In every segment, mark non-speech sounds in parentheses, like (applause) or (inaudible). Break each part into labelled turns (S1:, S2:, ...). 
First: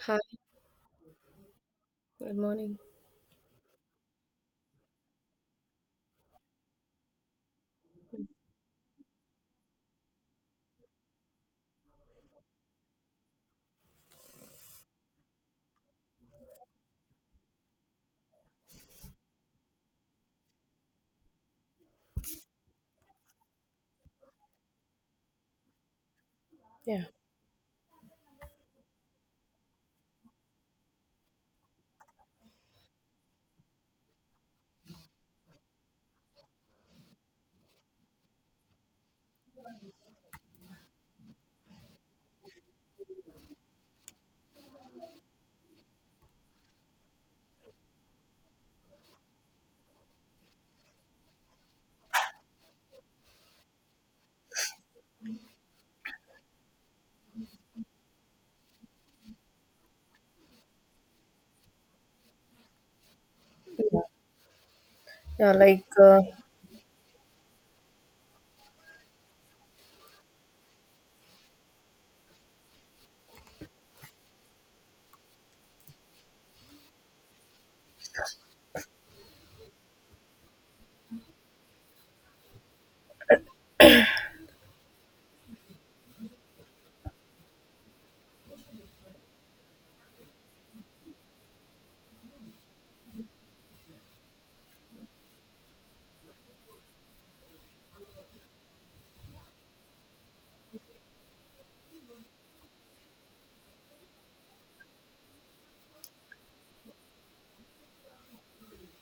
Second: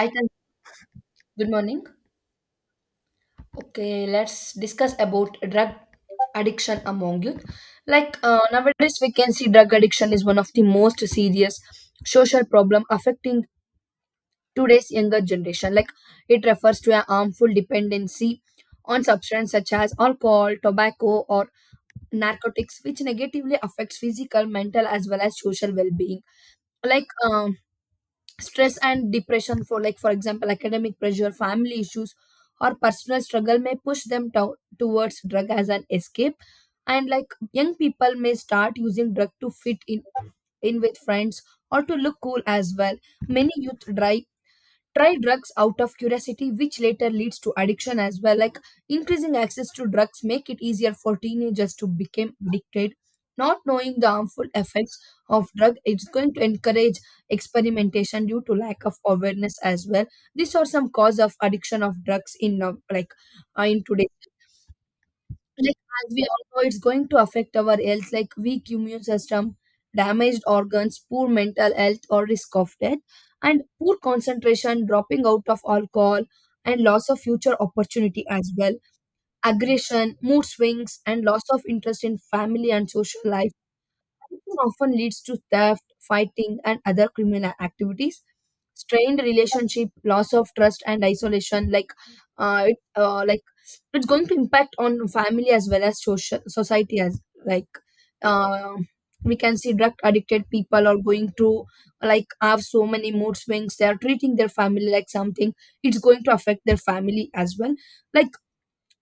S1: Hi,
S2: Hi,
S1: Tan- good morning.
S2: good morning.
S1: Okay, let's discuss about drug addiction among youth. Nowadays, we can see drug addiction is one of the most serious social problem affecting today's younger generation. Like it refers to a harmful dependency on substances such as alcohol, tobacco, or narcotics, which negatively affects physical, mental, as well as social well-being.
S2: Yeah,
S1: Like um, Stress and depression for for example academic pressure, family issues, or personal struggle may push them towards drug as an escape. And like young people may start using drug to fit in with friends or to look cool as well. Many youth try drugs out of curiosity, which later leads to addiction as well. Like increasing access to drugs make it easier for teenagers to become addicted. Not knowing the harmful effects of drug is going to encourage experimentation due to lack of awareness as well. These are some cause of addiction of drugs in in today.
S2: yeah,
S1: Like as we all know, it's going to affect our health, like weak immune system, damaged organs, poor mental health, or risk of death, and poor concentration, dropping out of alcohol, and loss of future opportunity as well, aggression, mood swings, and loss of interest in family and social life. Addiction often leads to theft, fighting, and other criminal activities. Strained relationship, loss of trust, and isolation. Uh, it, uh, like it's going to impact on family as well as social society. As like uh, we can see drug addicted people are going to like have so many mood swings. They are treating their family like something. It's going to affect their family as well. Like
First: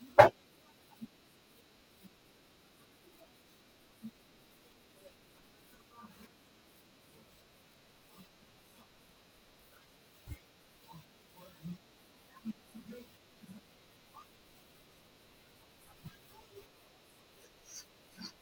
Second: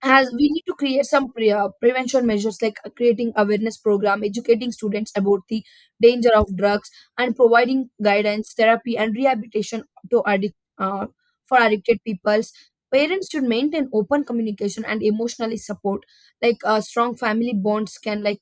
S1: has we need to create some prevention measures, like creating awareness program, educating students about the danger of drugs, and providing guidance, therapy, and rehabilitation to addict for addicted peoples. Parents should maintain open communication and emotionally support. Strong family bonds can like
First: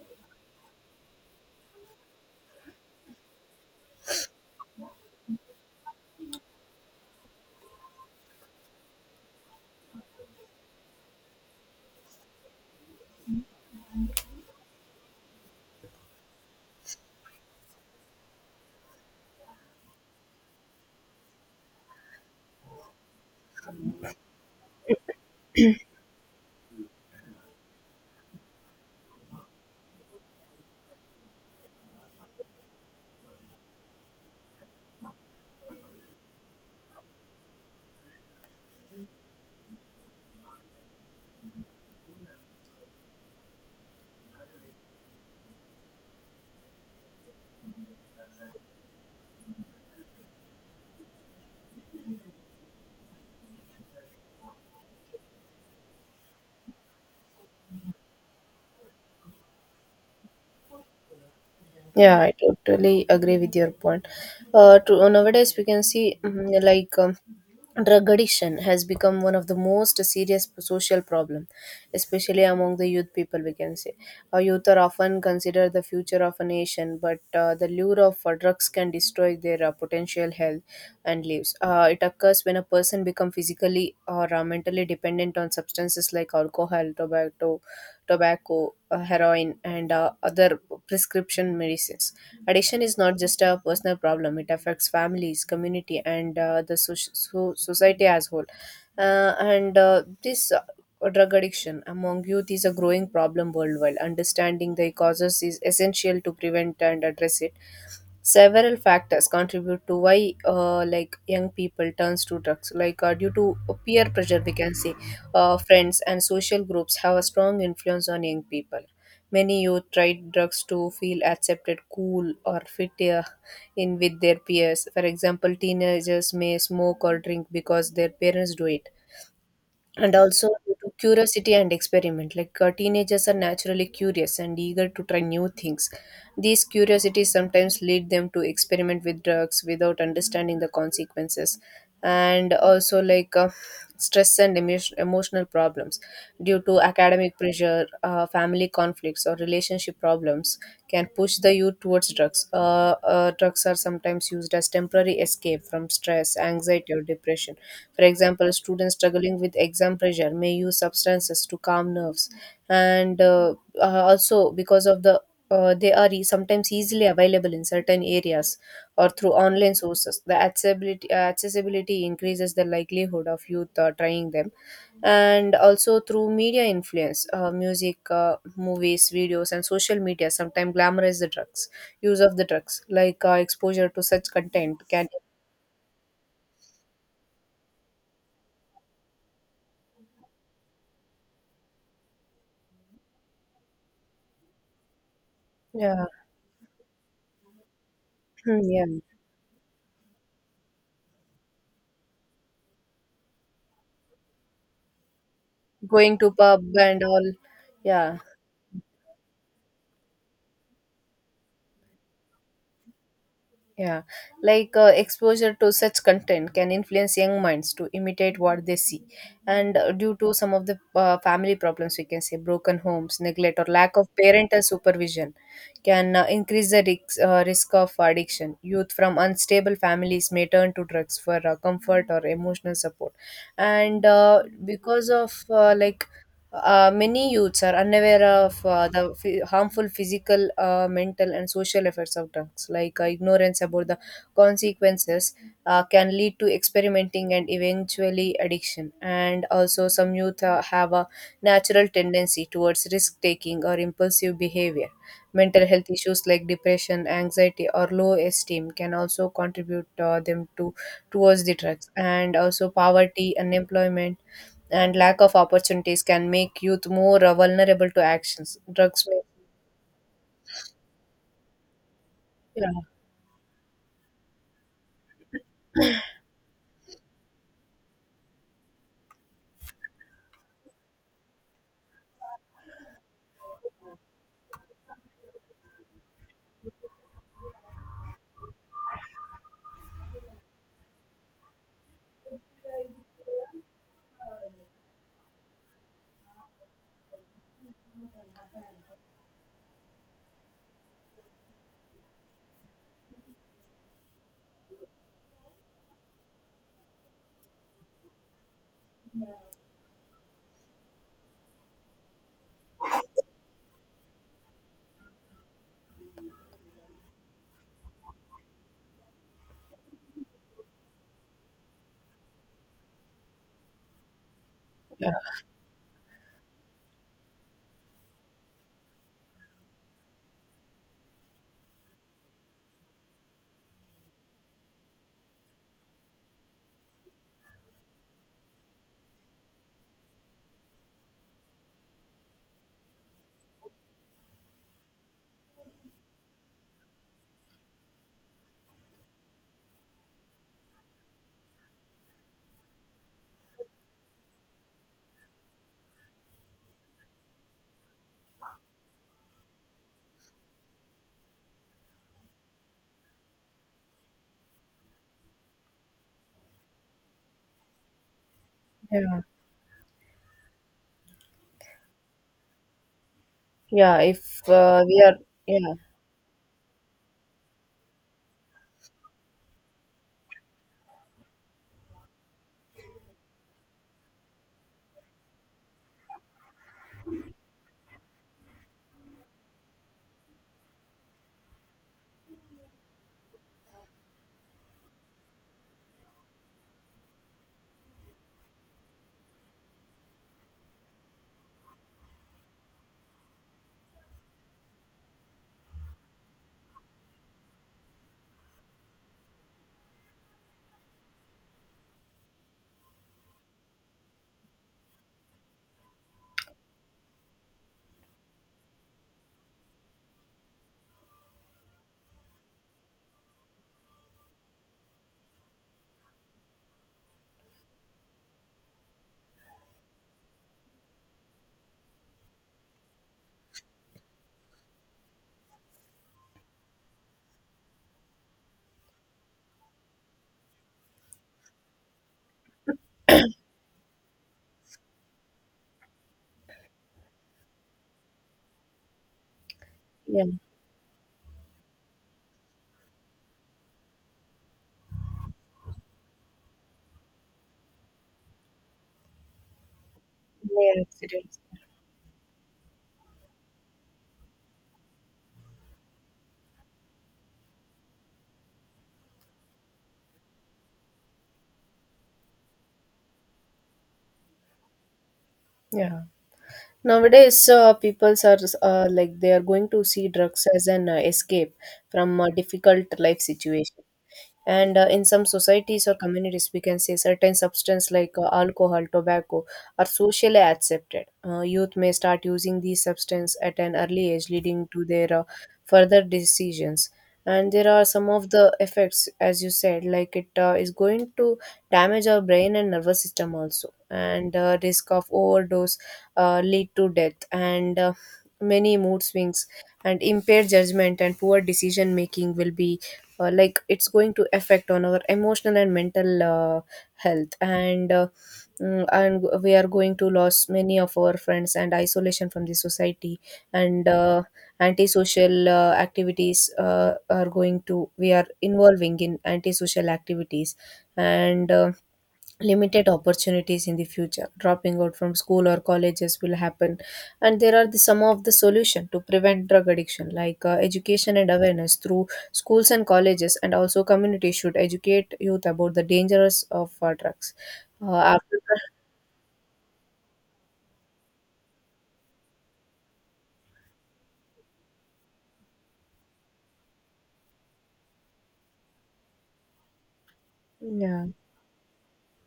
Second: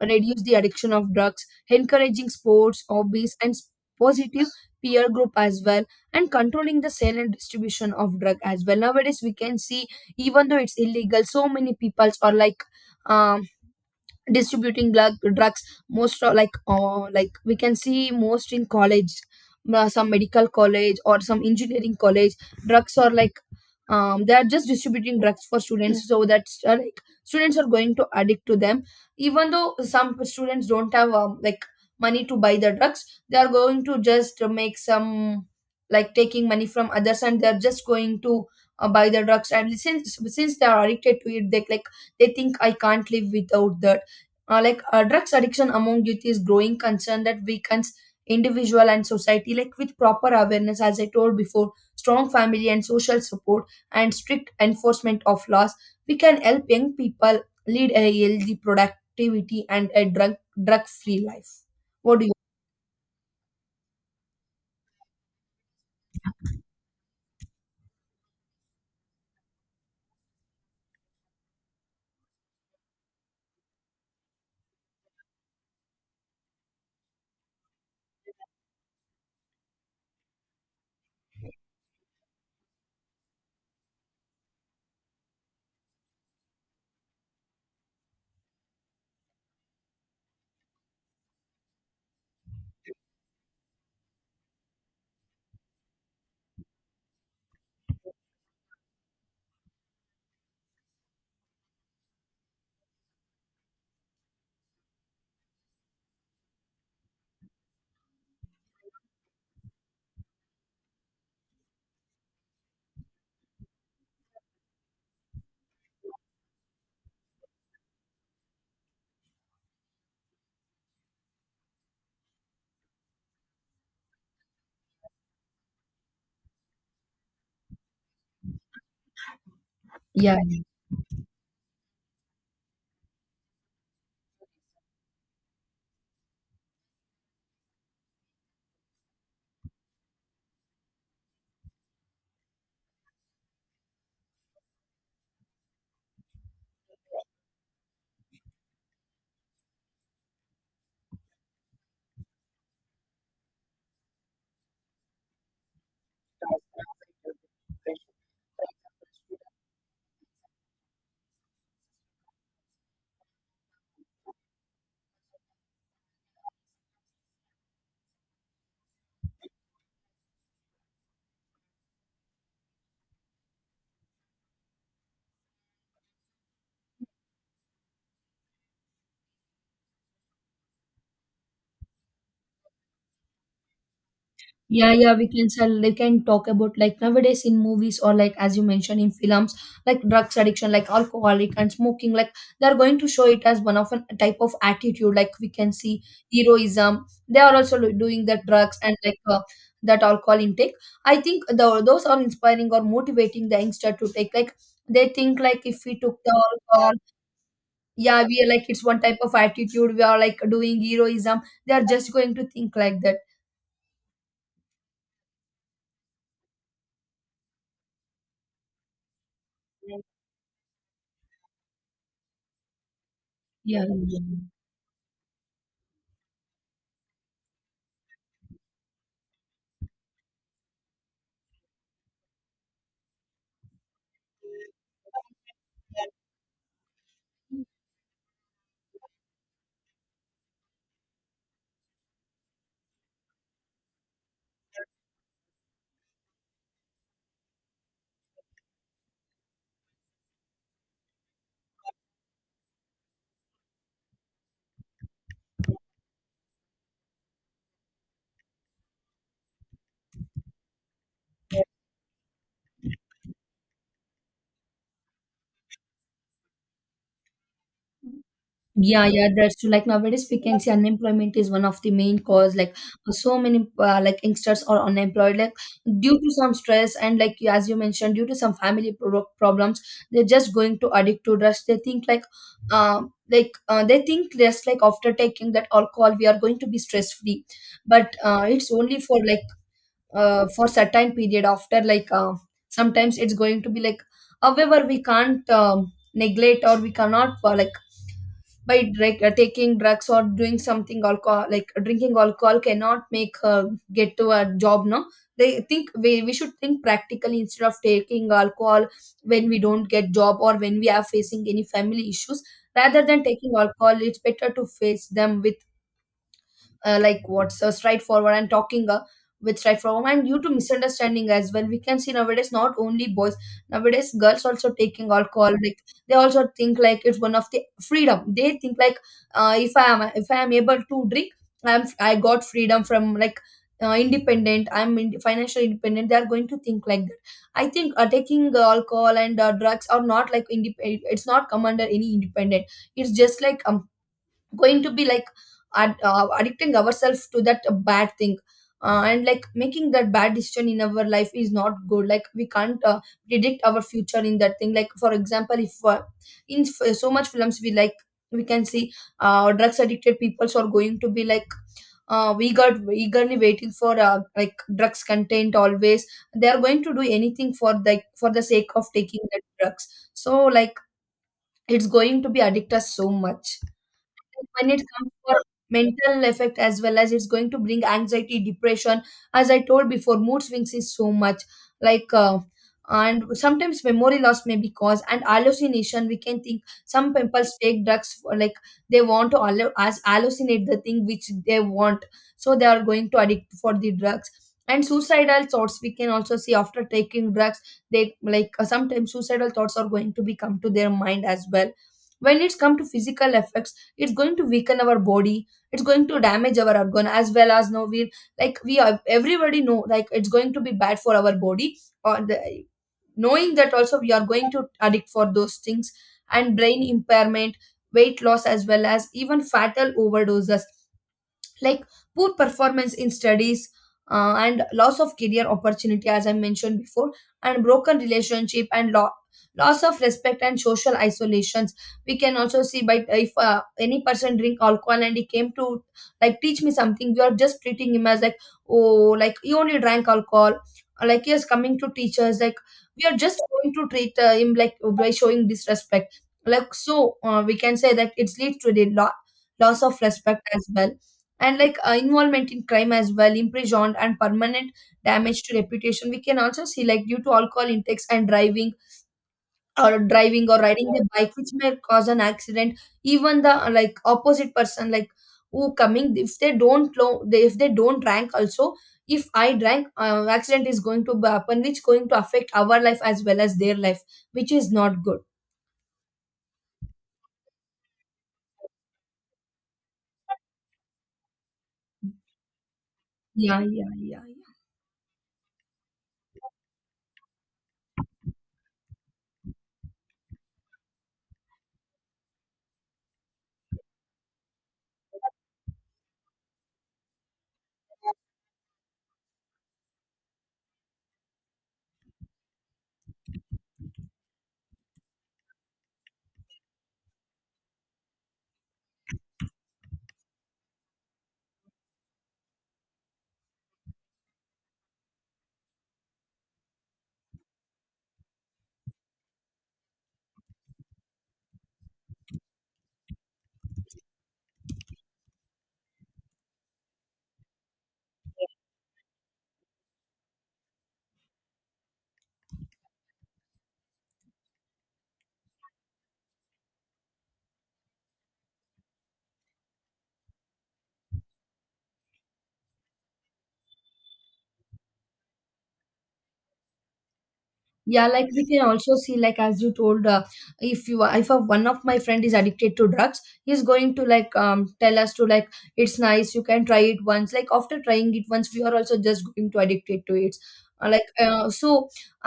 S1: reduce the addiction of drugs, encouraging sports, hobbies, and positive peer group as well, and controlling the sale and distribution of drug as well. Nowadays we can see even though it's illegal, so many peoples are like um distributing drugs. Most of like we can see most in college, some medical college or some engineering college, drugs are like they are just distributing drugs for students, so that like students are going to addict to them. Even though some students don't have like money to buy the drugs, they are going to just make some like taking money from others, and they're just going to buy the drugs. And since they are addicted to it, they like they think I can't live without that. Drugs addiction among youth is growing concern that weakens individual and society. Like with proper awareness, as I told before, strong family and social support, and strict enforcement of laws, we can help young people lead a healthy productivity and a drug free life.
S2: yeah,
S1: What do
S2: I
S1: you…
S2: totally agree with your point. To Nowadays we can see drug addiction has become one of the most serious social problem, especially among the youth people, we can say. Our youth are often considered the future of a nation, but the lure of drugs can destroy their potential, health, and lives. It occurs when a person becomes physically or mentally dependent on substances like alcohol, tobacco, heroin, and other prescription medicines. Addiction is not just a personal problem, it affects families, community, and the society as whole. And this Drug addiction among youth is a growing problem worldwide. Understanding the causes is essential to prevent and address it. Several factors contribute to why like young people turns to drugs. Due to peer pressure, we can say, friends and social groups have a strong influence on young people. Many youth tried drugs to feel accepted, cool, or fit in with their peers. For example, teenagers may smoke or drink because their parents do it, and
S1: Yeah.
S2: also due to curiosity and experiment. Teenagers are naturally curious and eager to try new things. These curiosities sometimes lead them to experiment with drugs without understanding the consequences. And also stress and emotional problems due to academic pressure, family conflicts, or relationship problems can push the youth towards drugs. Drugs are sometimes used as temporary escape from stress, anxiety, or depression. For example, students struggling with exam pressure may use substances to calm nerves. And Also, because of the they are sometimes easily available in certain areas or through online sources. The accessibility increases the likelihood of youth trying them. And also through media influence, music, movies, videos, and social media sometimes glamorize the drugs, use of the drugs. Exposure to such content
S1: Yeah,
S2: can,
S1: yeah, we can sell. They can talk about like nowadays in movies, or like as you mentioned in films, like drugs addiction, like alcoholic and smoking. Like they're going to show it as one of a type of attitude. Like we can see
S2: yeah. (clears throat)
S1: heroism. They are also doing the
S2: Hmm,
S1: drugs
S2: yeah.
S1: and that alcohol intake. I think those are inspiring or motivating the youngster to take. Like they think like if we
S2: Going
S1: took
S2: to
S1: the
S2: pub
S1: alcohol,
S2: and all. Yeah,
S1: yeah, we are like it's one type of attitude. We are like doing heroism. They are just going to think like that.
S2: yeah, exposure to such content can influence young minds to imitate what they see. And due to some of the family problems, we can say broken homes, neglect, or
S1: Yeah.
S2: lack of parental supervision can increase the risk of addiction. Youth from unstable families may turn to drugs for comfort or emotional support. And because of like Many youths are unaware of the harmful physical, mental, and social effects of drugs. Ignorance about the consequences can lead to experimenting and eventually addiction. And also, some youth have a natural tendency towards risk taking or impulsive behavior. Mental health issues like depression, anxiety, or low esteem can also contribute them to towards the drugs. And also poverty, unemployment, and lack of opportunities can make youth more vulnerable to actions. Drugs
S1: Yeah,
S2: may,
S1: yeah, that's true. Like nowadays, we can see unemployment is one of the main cause. Like
S2: yeah.
S1: so many like youngsters are unemployed, like due to some stress and as you mentioned, due to some family problems, they're just going to addict to drugs. They think like, they think just like after taking that alcohol, we are going to be stress free, but it's only for like for certain period. After sometimes it's going to be like, however, we can't neglect or we cannot like by taking drugs or doing something alcohol, like drinking alcohol cannot make her get to a job. No They think we should think practically instead of taking alcohol when we don't get job or when we are facing any family issues. Rather than taking alcohol, it's better to face them with like what's straightforward, and talking with straightforward. And due to misunderstanding as well, we can see nowadays not only boys, nowadays girls also taking alcohol. Like they also think like it's one of the freedom. They think like if I am able to drink, I got freedom from like independent, financially independent. They are going to think like that. I think taking alcohol and drugs are not like it's not come under any independent. It's just like going to be like addicting ourselves to that bad thing. And like making that bad decision in our life is not good. Like we can't predict our future in that thing. Like for example, if so much films we like we can see drugs addicted peoples are going to be like we got eagerly waiting for like drugs content always. They are going to do anything for like for the sake of
S2: Yeah,
S1: taking the drugs, so like it's going to be addict us so much.
S2: yeah. if
S1: When it
S2: We
S1: comes
S2: are,
S1: for
S2: yeah.
S1: mental effect as well, as it's going to bring anxiety, depression, as I told before, mood swings is so much. like uh, and sometimes memory loss may be caused, and hallucination we can think. Some people take drugs for, like they want to hallu- as hallucinate the thing which they want. So they are going to addict for the drugs. And suicidal thoughts we can also see after taking drugs. They sometimes suicidal thoughts are going to be come to their mind as well. When it's come to physical effects, it's going to weaken our body. It's going to damage our organ as well. As now we like we are everybody know like it's going to be bad for our body, or the, knowing that also, we are going to addict for those things, and brain impairment, weight loss as well, as even fatal overdoses, like poor performance in studies, and loss of career opportunity, as I mentioned before, and broken relationship and loss of respect and social isolations. We can also see by, if any person drink alcohol and he came to like teach me something, you are just treating him as like, oh, like he only drank alcohol, or like he is coming to teach us. Like we are just going to treat him like by showing disrespect. Like so we can say that it leads to the loss of
S2: Yeah,
S1: respect as well, and involvement in crime as well, imprisoned and permanent damage to reputation. We can also see like due to alcohol intakes and driving, or driving or
S2: yeah,
S1: riding the bike,
S2: accidents,
S1: which may cause an accident. Even the like opposite person, like who coming, if they if they don't drink also, if I drank, accident is going to be happen, which going to affect our life as well as their life, which is not good.
S2: yeah. Nowadays, people are like they are going to see drugs as an escape from a difficult life
S1: Yeah,
S2: situation.
S1: yeah, yeah,
S2: And in some societies or communities, we can say certain substance like alcohol, tobacco are socially accepted. Youth may start using these substance at an early age, leading to their further decisions. And there are some of the effects, as you said, like it is going to damage our brain and nervous system also, and risk of overdose, lead to death, and many mood swings and impaired judgment and poor decision making will be. Like it's going to affect on our emotional and mental health. And and we are going to lose many of our friends and isolation from the society. And antisocial activities are going to, we are involving in antisocial activities. And limited opportunities in the future, dropping out from school or colleges will happen. And there are the some of the solution to prevent drug addiction, like education and awareness through schools and colleges, and also community should educate youth about the dangers of drugs.
S1: yeah. Like
S2: After
S1: we can also see, like as you told, if you if a one of my friend is addicted to drugs, he's going to tell us to like it's nice, you can try it once. Like after trying it once, we are also just going to addicted to it.
S2: Yeah,
S1: So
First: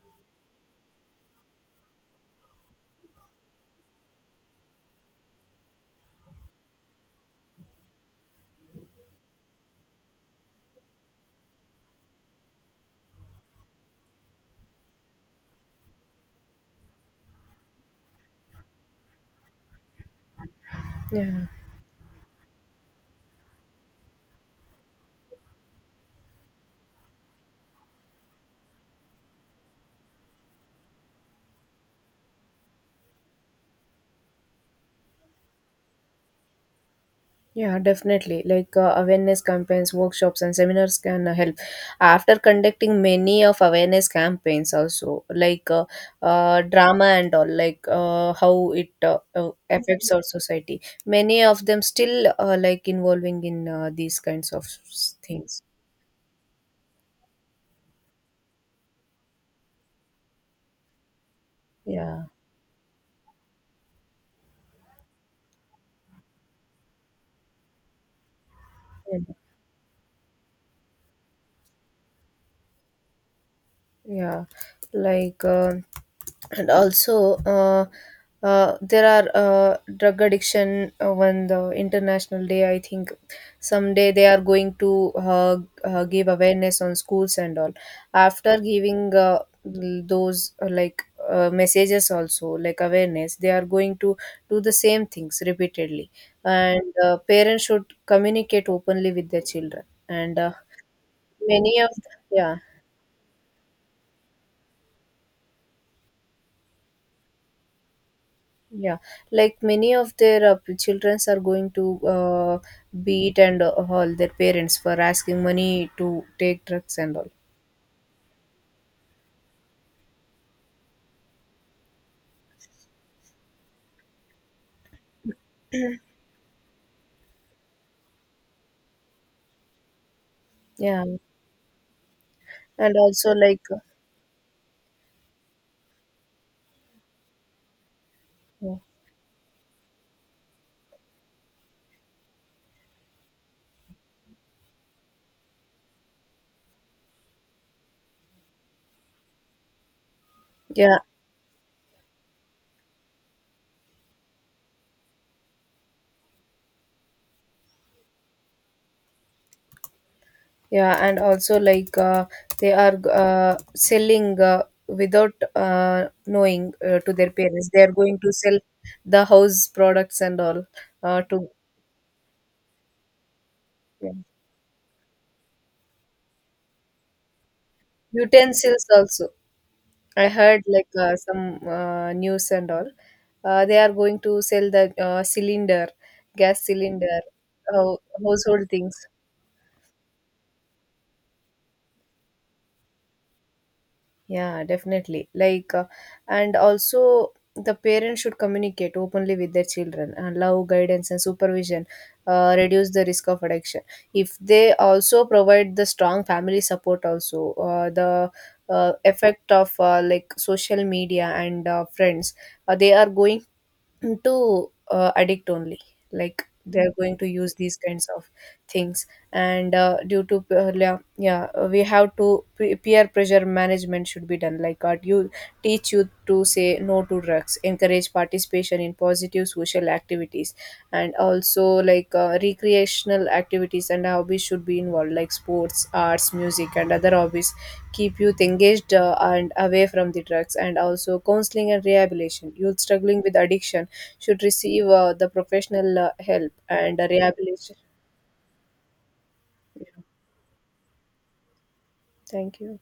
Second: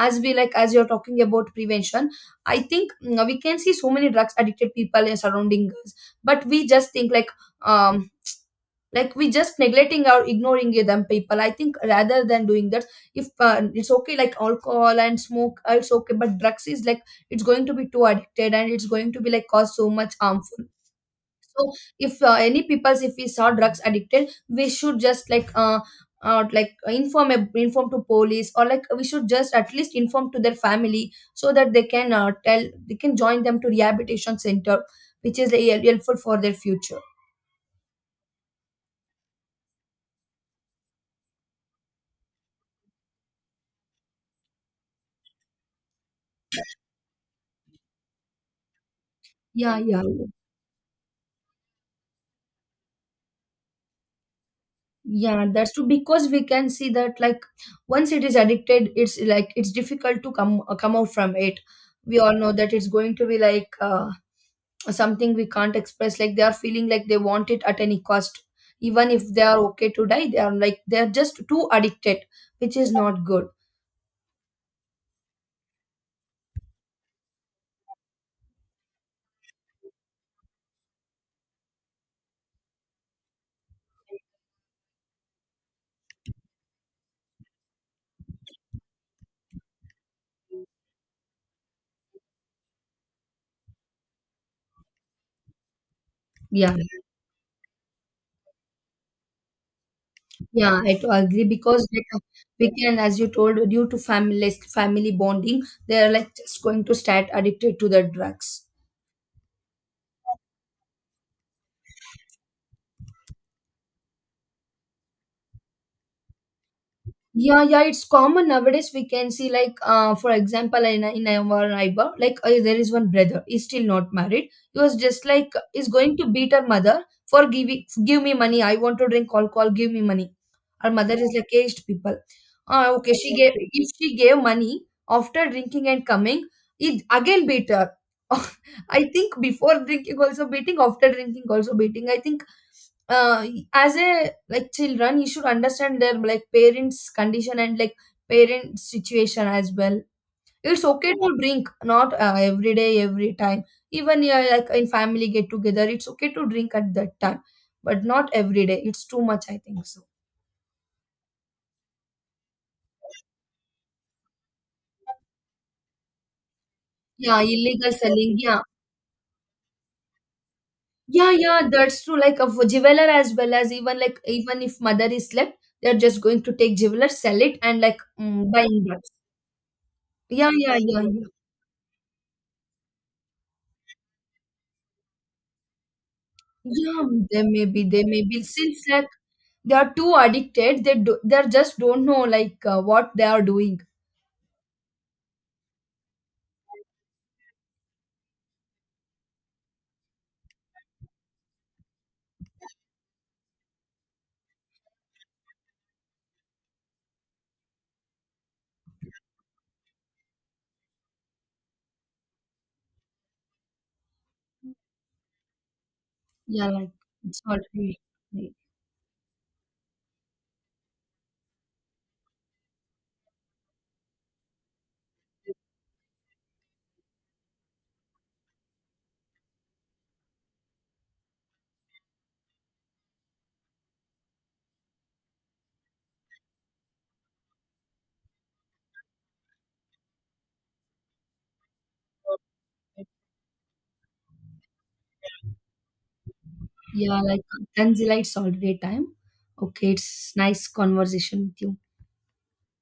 S1: as we like as you're talking about prevention, I think mm, we can see so many drugs addicted people in surrounding us, but we just think um like we just neglecting or ignoring them people. I think rather than doing that, if it's okay like alcohol and smoke, it's okay, but drugs is like it's going to be too addicted, and it's going to be like cause so much harmful.
S2: yeah.
S1: So if any peoples, if we saw drugs addicted, we should just inform, to police, or like we should just at least inform to their family, so that they can tell they can join them to rehabilitation center, which is helpful for their future.
S2: Yeah, definitely. Like awareness campaigns, workshops, and seminars can help. After conducting many of awareness campaigns, also drama and all, like how it
S1: Yeah, yeah.
S2: affects our society, many of them still like involving in these kinds of
S1: Yeah,
S2: things.
S1: that's true, because we can see that like once it is addicted, it's like it's difficult to come out from it. We
S2: Yeah,
S1: all know that it's going to be like something we can't express. Like they are feeling like they want it at any cost, even
S2: yeah,
S1: if they are okay to die. They are like they are just too addicted, which is not good.
S2: yeah. Like. And also There are drug addiction on the international day, I think someday they are going to give awareness on schools and all. After giving those messages, also like awareness, they are going to do the same things repeatedly.
S1: Yeah,
S2: And parents should communicate openly with their children. And
S1: yeah, I to agree,
S2: Many
S1: because
S2: of,
S1: like,
S2: yeah.
S1: we can, as you told, due to family bonding, they are like just going to start addicted to the drugs.
S2: Yeah, like many of their childrens are going to beat and all their parents for asking money to take drugs and all.
S1: Yeah, yeah, it's common nowadays. We can see, like, for example, in our neighbor, like, there is one brother. He's still not married. He was just like, he's going to beat her mother for give me money. I want to drink alcohol. Give me money. Her
S2: Yeah,
S1: mother is like aged people.
S2: and
S1: Okay,
S2: also
S1: she gave. Exactly. If she gave money after drinking and coming, he again beat her.
S2: uh,
S1: (laughs) I think before drinking also beating, after drinking also beating. I think uh, as a like children, you should understand their like parents condition and like parent situation as well. It's
S2: yeah,
S1: okay to drink, not every day, every time. Even yeah, like in family get together, it's okay to drink at that time, but not every day. It's too much, I think so.
S2: yeah, and also like they are selling without knowing to their
S1: Yeah,
S2: parents. They are
S1: illegal
S2: going to
S1: selling,
S2: sell
S1: yeah.
S2: the house products and all
S1: Yeah,
S2: to
S1: yeah, that's true, like a jeweler as well, as even
S2: Yeah.
S1: like even if mother is left, they're just going to take jeweler, sell it and buying
S2: Utensils
S1: drugs.
S2: also. I
S1: Yeah,
S2: heard
S1: yeah,
S2: like
S1: yeah, yeah.
S2: some news and all. They are going to sell the cylinder, gas
S1: Yeah,
S2: cylinder, uh,
S1: they may be.
S2: household
S1: Since
S2: things.
S1: that they are too addicted, they just don't know like what they are doing.
S2: Yeah, definitely. Like, and also the parents should communicate openly with their children, and love, guidance, and supervision reduce the risk of addiction. If they also provide the strong family support, also the effect of like social media and friends, they are going to addict only, like
S1: Yeah,
S2: they're
S1: like
S2: going to
S1: it's
S2: use these
S1: already.
S2: kinds of things. And due to yeah, yeah. We have to pe- peer pressure management should be done, like you teach you to say no to drugs, encourage participation in positive social activities. And also like recreational activities and hobbies should be involved, like sports, arts, music, and other hobbies keep youth engaged and away from the drugs. And also counseling and rehabilitation, youth struggling with addiction should receive the professional help and
S1: Yeah, like
S2: rehabilitation.
S1: Tanzila, it's already time.
S2: Yeah.
S1: Okay, it's nice conversation with you.
S2: Thank you.